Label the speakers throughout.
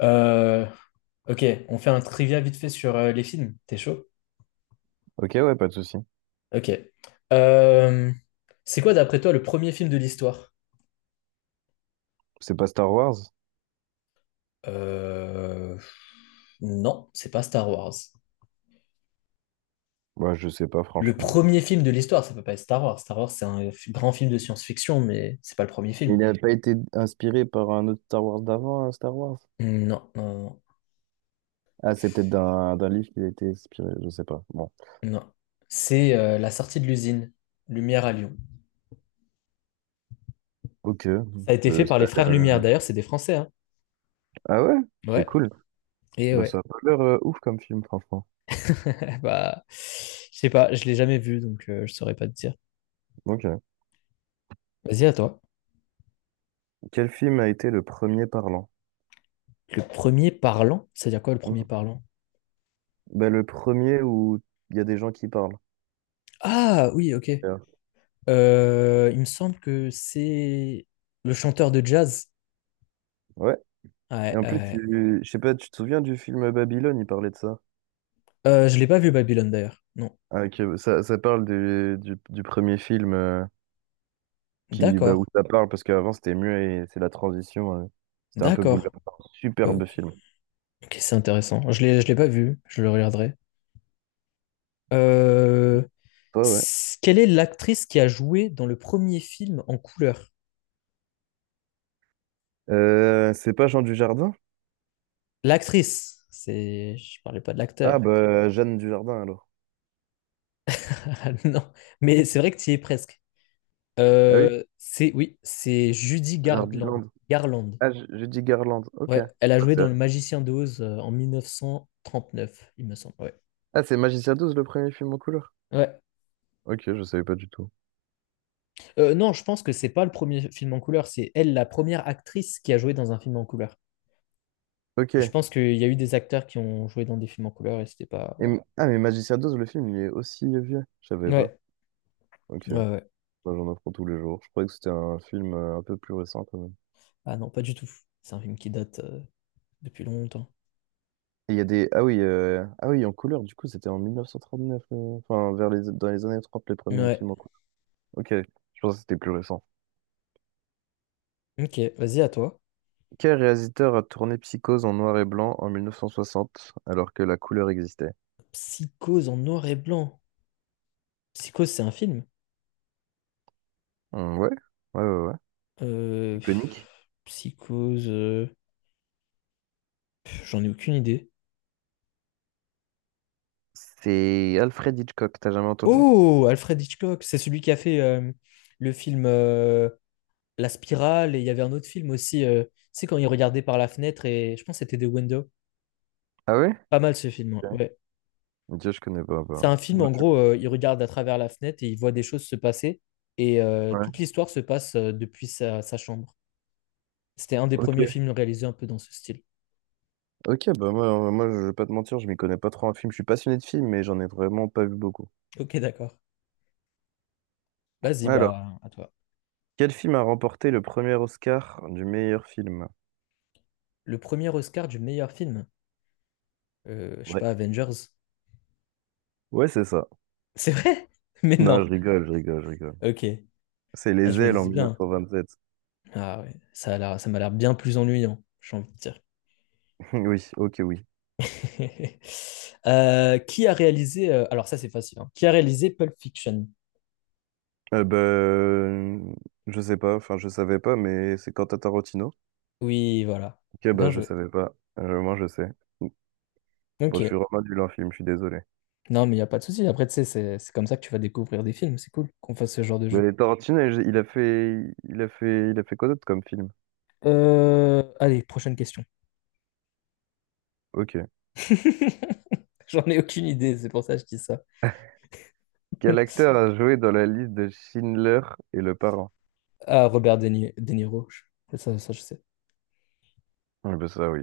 Speaker 1: Euh, ok, on fait un trivia vite fait sur les films. T'es chaud?
Speaker 2: Ok, ouais, pas de souci.
Speaker 1: Ok. Euh, c'est quoi, d'après toi, le premier film de l'histoire?
Speaker 2: C'est pas Star Wars?
Speaker 1: Euh, non, c'est pas Star Wars.
Speaker 2: Bah, je sais pas,
Speaker 1: Le
Speaker 2: franchement.
Speaker 1: premier film de l'histoire, ça peut pas être Star Wars. Star Wars, c'est un grand film de science-fiction, mais c'est pas le premier
Speaker 2: Il
Speaker 1: film.
Speaker 2: n'a pas été inspiré par un autre Star Wars d'avant, un Star Wars?
Speaker 1: Non, non, non,
Speaker 2: Ah, c'est peut-être d'un livre qu'il a été inspiré, je sais pas. Bon.
Speaker 1: non. C'est la sortie de l'usine Lumière à Lyon.
Speaker 2: Ok.
Speaker 1: Ça a été fait par
Speaker 2: Ça
Speaker 1: les
Speaker 2: a l'air...
Speaker 1: frères Lumière. D'ailleurs, c'est des Français, hein.
Speaker 2: Ah ouais? C'est
Speaker 1: Ouais.
Speaker 2: cool.
Speaker 1: Et
Speaker 2: Bah,
Speaker 1: ouais.
Speaker 2: ça a pas l'air ouf comme film, franchement.
Speaker 1: Bah, je sais pas, je l'ai jamais vu, donc je saurais pas te dire.
Speaker 2: Ok.
Speaker 1: Vas-y, à toi.
Speaker 2: Quel film a été le premier parlant?
Speaker 1: Le premier parlant, c'est-à-dire quoi le premier
Speaker 2: Mhm.
Speaker 1: parlant?
Speaker 2: Bah, le premier où il y a des gens qui parlent.
Speaker 1: Ah oui, ok.
Speaker 2: Yeah.
Speaker 1: Il me semble que c'est le chanteur de jazz.
Speaker 2: Ouais. Et
Speaker 1: Ouais,
Speaker 2: en plus,
Speaker 1: ouais.
Speaker 2: je sais pas, tu te souviens du film Babylone, il parlait de ça.
Speaker 1: Je l'ai pas vu Babylone d'ailleurs. Non.
Speaker 2: Ah, ok. Ça parle du premier film. Qui bah,
Speaker 1: D'accord.
Speaker 2: où ça parle parce qu'avant c'était muet et c'est la transition. C'était un peu bouleversant,
Speaker 1: D'accord. Euh,
Speaker 2: superbe film.
Speaker 1: ok, c'est intéressant. Je l'ai pas vu. Je le regarderai. Euh,
Speaker 2: Toi, ouais.
Speaker 1: Quelle est l'actrice qui a joué dans le premier film en couleur?
Speaker 2: C'est pas Jean Dujardin.
Speaker 1: L'actrice. C'est. Je parlais pas de
Speaker 2: Ah,
Speaker 1: l'acteur.
Speaker 2: bah, Jeanne Dujardin alors.
Speaker 1: Non. Mais c'est vrai que tu y es presque.
Speaker 2: Ah oui,
Speaker 1: C'est Oui, c'est Judy Garland.
Speaker 2: Jardiland.
Speaker 1: Garland.
Speaker 2: Ah, je dis Garland, ok.
Speaker 1: Ouais, elle a
Speaker 2: Ah,
Speaker 1: joué
Speaker 2: c'est
Speaker 1: dans Le
Speaker 2: vrai.
Speaker 1: Magicien d'Oz en 1939, il me semble. Ouais.
Speaker 2: Ah, c'est Magicien douze le premier film en couleur.
Speaker 1: Ouais.
Speaker 2: Ok, je savais pas du tout.
Speaker 1: Non, je pense que c'est pas le premier film en couleur, c'est elle la première actrice qui a joué dans un film en couleur.
Speaker 2: Ok.
Speaker 1: Je
Speaker 2: Et
Speaker 1: pense qu'il y a eu des acteurs qui ont joué dans des films en couleur et c'était pas voilà.
Speaker 2: ah mais Magicien 12 le film, il est aussi vieux, je savais pas.
Speaker 1: Ouais.
Speaker 2: Ok,
Speaker 1: Ouais, ouais.
Speaker 2: moi j'en apprends tous les jours, je croyais que c'était un film un peu plus récent quand...
Speaker 1: Ah non, pas du tout. C'est un film qui date depuis longtemps.
Speaker 2: Et il y a des... Ah oui, ah oui, en couleur, du coup, c'était en 1939, enfin, vers les... dans les années 30, les premiers
Speaker 1: Ouais.
Speaker 2: films en couleur. Ok, je pense que c'était plus récent.
Speaker 1: Ok, vas-y à toi.
Speaker 2: Quel réalisateur a tourné Psychose en noir et blanc en 1960, alors que la couleur existait?
Speaker 1: Psychose en noir et blanc. Psychose, c'est un film?
Speaker 2: Ouais, ouais, ouais, ouais. Iconique.
Speaker 1: Psychose. J'en ai aucune idée.
Speaker 2: C'est Alfred Hitchcock, t'as jamais entendu?
Speaker 1: Oh, Alfred Hitchcock, c'est celui qui a fait le film La Spirale, et il y avait un autre film aussi, tu sais, quand il regardait par la fenêtre, et je pense que c'était The Window.
Speaker 2: Ah ouais?
Speaker 1: Pas mal ce film, hein,
Speaker 2: Ouais.
Speaker 1: ouais.
Speaker 2: Dieu, je connais pas,
Speaker 1: C'est un
Speaker 2: bah.
Speaker 1: film, en
Speaker 2: Ok.
Speaker 1: gros, il regarde à travers la fenêtre et il voit des choses se passer, et
Speaker 2: Ouais.
Speaker 1: toute l'histoire se passe depuis sa chambre. C'était un des
Speaker 2: Ok.
Speaker 1: premiers films réalisés un peu dans ce style.
Speaker 2: Ok, bah moi, je vais pas te mentir, je m'y connais pas trop en film. Je suis passionné de films, mais j'en ai vraiment pas vu beaucoup.
Speaker 1: Ok, d'accord. Vas-y,
Speaker 2: Alors,
Speaker 1: bah, à toi.
Speaker 2: quel film a remporté le premier Oscar du meilleur film?
Speaker 1: Le premier Oscar du meilleur film. Je sais
Speaker 2: Ouais.
Speaker 1: pas, Avengers.
Speaker 2: Ouais, c'est ça.
Speaker 1: C'est vrai? Mais
Speaker 2: Non,
Speaker 1: non.
Speaker 2: je rigole, je rigole, je rigole.
Speaker 1: Ok.
Speaker 2: C'est
Speaker 1: Ah,
Speaker 2: Les
Speaker 1: je me
Speaker 2: Ailes en
Speaker 1: disais
Speaker 2: mille neuf
Speaker 1: bien.
Speaker 2: cent vingt sept.
Speaker 1: Ah ouais, ça m'a l'air bien plus ennuyant, j'ai envie de dire.
Speaker 2: Oui, ok, oui.
Speaker 1: Qui a réalisé... alors ça, c'est facile, hein. Qui a réalisé Pulp Fiction?
Speaker 2: Ben, je sais pas, enfin, je savais pas, mais c'est Quentin Tarantino.
Speaker 1: Oui, voilà.
Speaker 2: Ok,
Speaker 1: Bien
Speaker 2: bah, je
Speaker 1: joué.
Speaker 2: savais pas. Moi, je sais. Bon, je suis
Speaker 1: Ok.
Speaker 2: vraiment nul en film, je suis désolé.
Speaker 1: Non, mais il n'y a pas de souci. Après, tu sais, c'est comme ça que tu vas découvrir des films. C'est cool qu'on fasse ce genre de jeu.
Speaker 2: Mais Tarantino, il a fait, il a fait quoi d'autre comme film?
Speaker 1: Allez, prochaine question.
Speaker 2: Ok.
Speaker 1: J'en ai aucune idée, c'est pour ça que je dis ça.
Speaker 2: Quel acteur a joué dans la liste de Schindler et Le Parrain?
Speaker 1: Ah, Robert De Ni- De Niro. Ça, je sais.
Speaker 2: Ah, ben, ça, oui.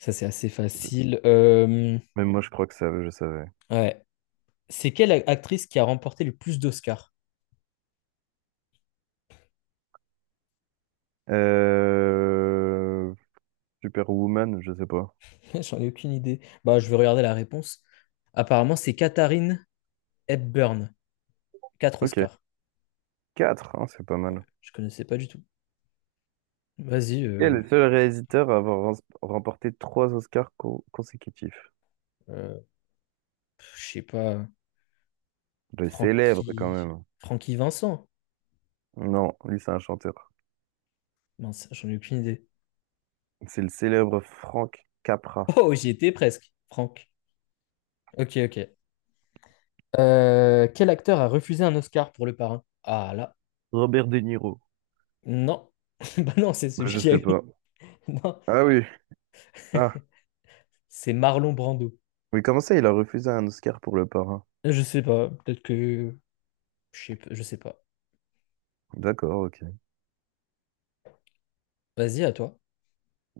Speaker 1: Ça, c'est assez facile.
Speaker 2: Même moi, je crois que ça, je savais.
Speaker 1: Ouais. C'est quelle actrice qui a remporté le plus d'Oscars?
Speaker 2: Euh... Superwoman, je sais pas.
Speaker 1: J'en ai aucune idée. Bah, je vais regarder la réponse. Apparemment, c'est Katharine Hepburn, 4
Speaker 2: Ok.
Speaker 1: Oscars.
Speaker 2: 4, c'est pas mal.
Speaker 1: Je connaissais pas du tout. Vas-y,
Speaker 2: Quel est le seul réalisateur à avoir remporté trois Oscars consécutifs?
Speaker 1: euh, je sais pas.
Speaker 2: Le célèbre, quand
Speaker 1: Francky...
Speaker 2: même.
Speaker 1: Francky Vincent.
Speaker 2: Non, lui, c'est un chanteur.
Speaker 1: Mince, j'en ai aucune idée.
Speaker 2: C'est le célèbre Frank Capra.
Speaker 1: Oh, j'y étais presque. Franck. Ok, ok. Quel acteur a refusé un Oscar pour Le Parrain? Ah là.
Speaker 2: Robert De Niro.
Speaker 1: Non. Bah non, c'est
Speaker 2: Bah,
Speaker 1: celui
Speaker 2: je
Speaker 1: qui a
Speaker 2: sais
Speaker 1: eu.
Speaker 2: pas.
Speaker 1: Non.
Speaker 2: Ah oui. Ah.
Speaker 1: C'est Marlon Brando.
Speaker 2: Mais comment ça, il a refusé un Oscar pour Le Parrain?
Speaker 1: Je sais pas, peut-être que. Je sais pas.
Speaker 2: D'accord, ok.
Speaker 1: Vas-y, à toi.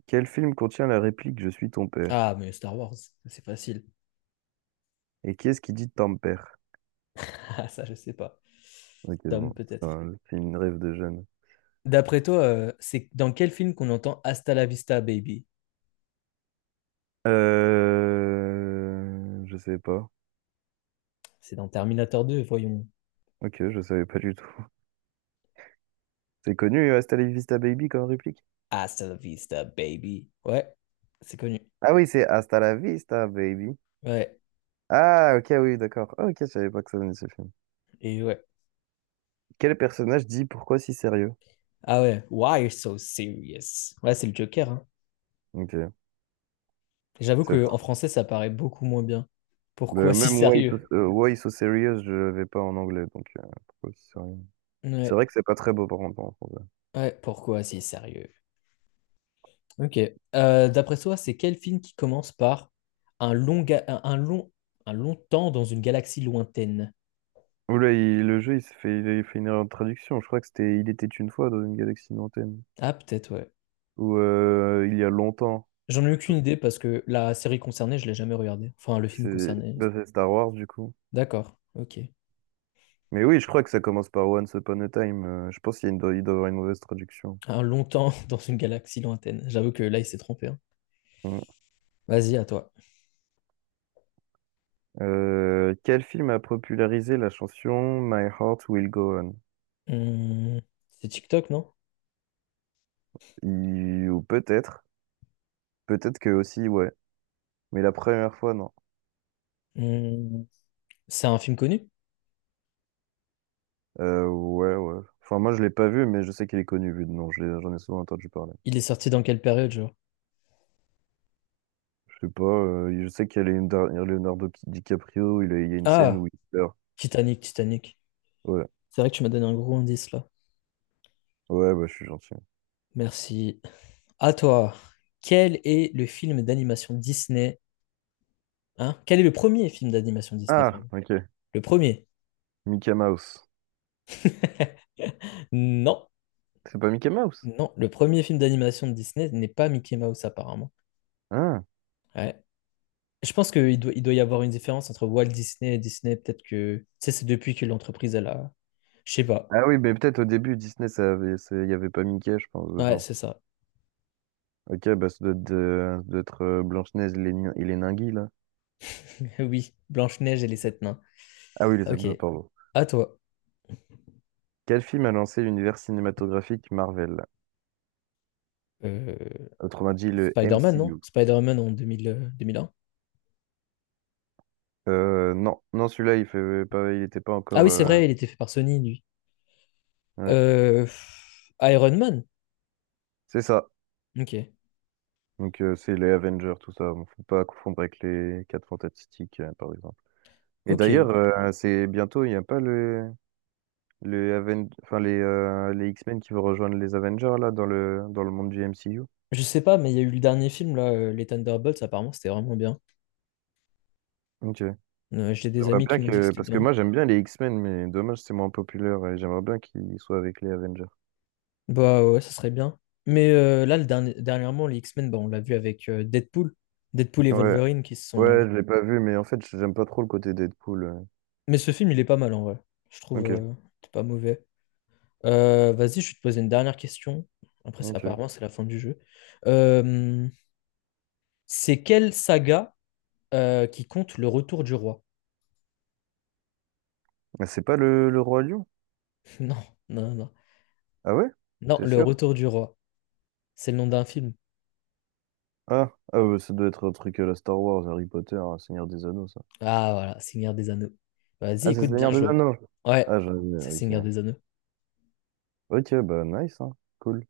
Speaker 2: Quel film contient la réplique «Je suis ton père»?
Speaker 1: Ah, mais Star Wars, c'est facile.
Speaker 2: Et qui est-ce qui dit ton père?
Speaker 1: Ah, ça, je sais pas.
Speaker 2: Ok,
Speaker 1: Tom,
Speaker 2: bon. C'est
Speaker 1: peut-être.
Speaker 2: un film Rêve de jeune.
Speaker 1: D'après toi, c'est dans quel film qu'on entend Hasta la vista, baby?
Speaker 2: Je savais pas.
Speaker 1: C'est dans Terminator 2, voyons.
Speaker 2: Ok, je savais pas du tout. C'est connu, Hasta la vista baby, comme réplique?
Speaker 1: Hasta la vista, baby. Ouais, c'est connu.
Speaker 2: Ah oui, c'est Hasta la vista baby.
Speaker 1: Ouais,
Speaker 2: Ah, ok, oui, d'accord. Ah, ok, je savais pas que ça venait de ce film.
Speaker 1: et ouais.
Speaker 2: Quel personnage dit pourquoi si sérieux?
Speaker 1: Ah ouais, why you're so serious? Ouais, c'est le Joker, hein.
Speaker 2: Ok,
Speaker 1: J'avoue
Speaker 2: c'est fou.
Speaker 1: qu'en français, ça paraît beaucoup moins bien. Pourquoi si
Speaker 2: Même
Speaker 1: sérieux?
Speaker 2: Why so serious, je l'avais pas en anglais, donc pourquoi si sérieux? C'est
Speaker 1: Ouais,
Speaker 2: vrai que c'est pas très beau par contre en français.
Speaker 1: ouais, pourquoi si sérieux? Ok. D'après toi, c'est quel film qui commence par un long, ga- un long temps dans une galaxie lointaine?
Speaker 2: Oula, le jeu, il s'est fait, il a fait une erreur de traduction. Je crois que c'était Il était une fois dans une galaxie lointaine.
Speaker 1: Ah, peut-être, ouais.
Speaker 2: Ou il y a longtemps.
Speaker 1: J'en ai aucune idée parce que la série concernée, je l'ai jamais regardée. Enfin, le film
Speaker 2: C'est
Speaker 1: concerné.
Speaker 2: bah, c'est Star Wars, du coup.
Speaker 1: D'accord, ok.
Speaker 2: Mais oui, je crois que ça commence par Once Upon a Time. Je pense qu'il y a il doit y avoir une mauvaise traduction.
Speaker 1: Un long temps dans une galaxie lointaine. J'avoue que là, il s'est trompé, hein.
Speaker 2: Mm.
Speaker 1: Vas-y, à toi.
Speaker 2: Quel film a popularisé la chanson My Heart Will Go On?
Speaker 1: Hum, c'est TikTok, non?
Speaker 2: Ou peut-être, peut-être que aussi, ouais. Mais la première fois, non.
Speaker 1: Hum, c'est un film connu?
Speaker 2: Ouais, ouais. Enfin, moi, je l'ai pas vu, mais je sais qu'il est connu vu de nom. J'en ai souvent entendu parler.
Speaker 1: Il est sorti dans quelle période, genre?
Speaker 2: Je sais pas, je sais qu'il y a Leonardo DiCaprio, il y a une scène
Speaker 1: Ah,
Speaker 2: où il pleure.
Speaker 1: Titanic, Titanic.
Speaker 2: Ouais,
Speaker 1: C'est vrai que tu m'as donné un gros indice là.
Speaker 2: ouais, bah, je suis gentil.
Speaker 1: Merci. À toi, quel est le film d'animation Disney? Hein? Quel est le premier film d'animation Disney,
Speaker 2: Ah,
Speaker 1: pardon?
Speaker 2: ok.
Speaker 1: Le premier.
Speaker 2: Mickey Mouse.
Speaker 1: Non,
Speaker 2: C'est pas Mickey Mouse?
Speaker 1: non, le premier film d'animation de Disney n'est pas Mickey Mouse apparemment.
Speaker 2: Ah.
Speaker 1: Ouais. Je pense qu'il doit y avoir une différence entre Walt Disney et Disney. Peut-être que, tu sais, c'est depuis que l'entreprise, elle a... Je sais pas.
Speaker 2: Ah oui, mais peut-être au début, Disney, ça avait, il y avait pas Mickey, je pense,
Speaker 1: Ouais,
Speaker 2: dedans.
Speaker 1: c'est ça.
Speaker 2: Ok, bah ça doit être, ça doit être Blanche-Neige et les, et les Ninguis, là.
Speaker 1: Oui, Blanche-Neige et les sept nains.
Speaker 2: Ah oui, les sept
Speaker 1: Ok.
Speaker 2: nains, pardon.
Speaker 1: À toi.
Speaker 2: Quel film a lancé l'univers cinématographique Marvel?
Speaker 1: Euh,
Speaker 2: Autrement dit, le
Speaker 1: Spider-Man, non?
Speaker 2: MCU.
Speaker 1: Spider-Man en 2000, 2001.
Speaker 2: Non, non, celui-là, il fait pas, il était pas
Speaker 1: Ah
Speaker 2: encore...
Speaker 1: oui, c'est vrai, il était fait par Sony, lui.
Speaker 2: ouais.
Speaker 1: Euh, Iron Man.
Speaker 2: C'est ça.
Speaker 1: Ok,
Speaker 2: Donc, c'est les Avengers, tout ça. Bon, faut pas confondre avec les Quatre Fantastiques, par exemple. Et
Speaker 1: ok.
Speaker 2: d'ailleurs, c'est bientôt, il n'y a pas le... Les, enfin, les X-Men qui vont rejoindre les Avengers là dans le monde du MCU.
Speaker 1: Je sais pas, mais il y a eu le dernier film, là, les Thunderbolts, apparemment, c'était vraiment bien.
Speaker 2: Ok.
Speaker 1: J'ai des
Speaker 2: J'aimerais
Speaker 1: amis
Speaker 2: bien
Speaker 1: qui m'ont dit que
Speaker 2: que...
Speaker 1: c'était
Speaker 2: Parce que moi
Speaker 1: bien.
Speaker 2: j'aime bien les X-Men, mais dommage c'est moins populaire et j'aimerais bien qu'ils soient avec les Avengers.
Speaker 1: Bah ouais, ça serait bien. Mais là, dernièrement, les X-Men, bah, on l'a vu avec Deadpool. Deadpool et
Speaker 2: Ouais.
Speaker 1: Wolverine qui se sont...
Speaker 2: Ouais, je l'ai pas vu, mais en fait j'aime pas trop le côté Deadpool.
Speaker 1: Mais ce film, il est pas mal, en vrai. Je trouve
Speaker 2: Ok,
Speaker 1: c'est pas mauvais. Vas-y, je vais te poser une dernière question. Après,
Speaker 2: ok.
Speaker 1: apparemment, c'est la fin du jeu. Euh, c'est quelle saga qui compte le retour du roi?
Speaker 2: Mais c'est pas le Roi Lion?
Speaker 1: Non, non, non.
Speaker 2: Ah ouais?
Speaker 1: Non,
Speaker 2: T'es
Speaker 1: Le
Speaker 2: sûr?
Speaker 1: Retour du Roi. C'est le nom d'un film.
Speaker 2: Ah, ah ouais, ça doit être un truc à la Star Wars, Harry Potter, hein, Seigneur des Anneaux, ça.
Speaker 1: Ah voilà, Seigneur des Anneaux. Vas-y,
Speaker 2: Ah, c'est
Speaker 1: écoute, bien
Speaker 2: Seigneur des
Speaker 1: joué.
Speaker 2: Anneaux.
Speaker 1: Ouais,
Speaker 2: Ah, j'avais.
Speaker 1: c'est Seigneur
Speaker 2: Ok.
Speaker 1: des Anneaux.
Speaker 2: Ok, bah nice, hein. Cool.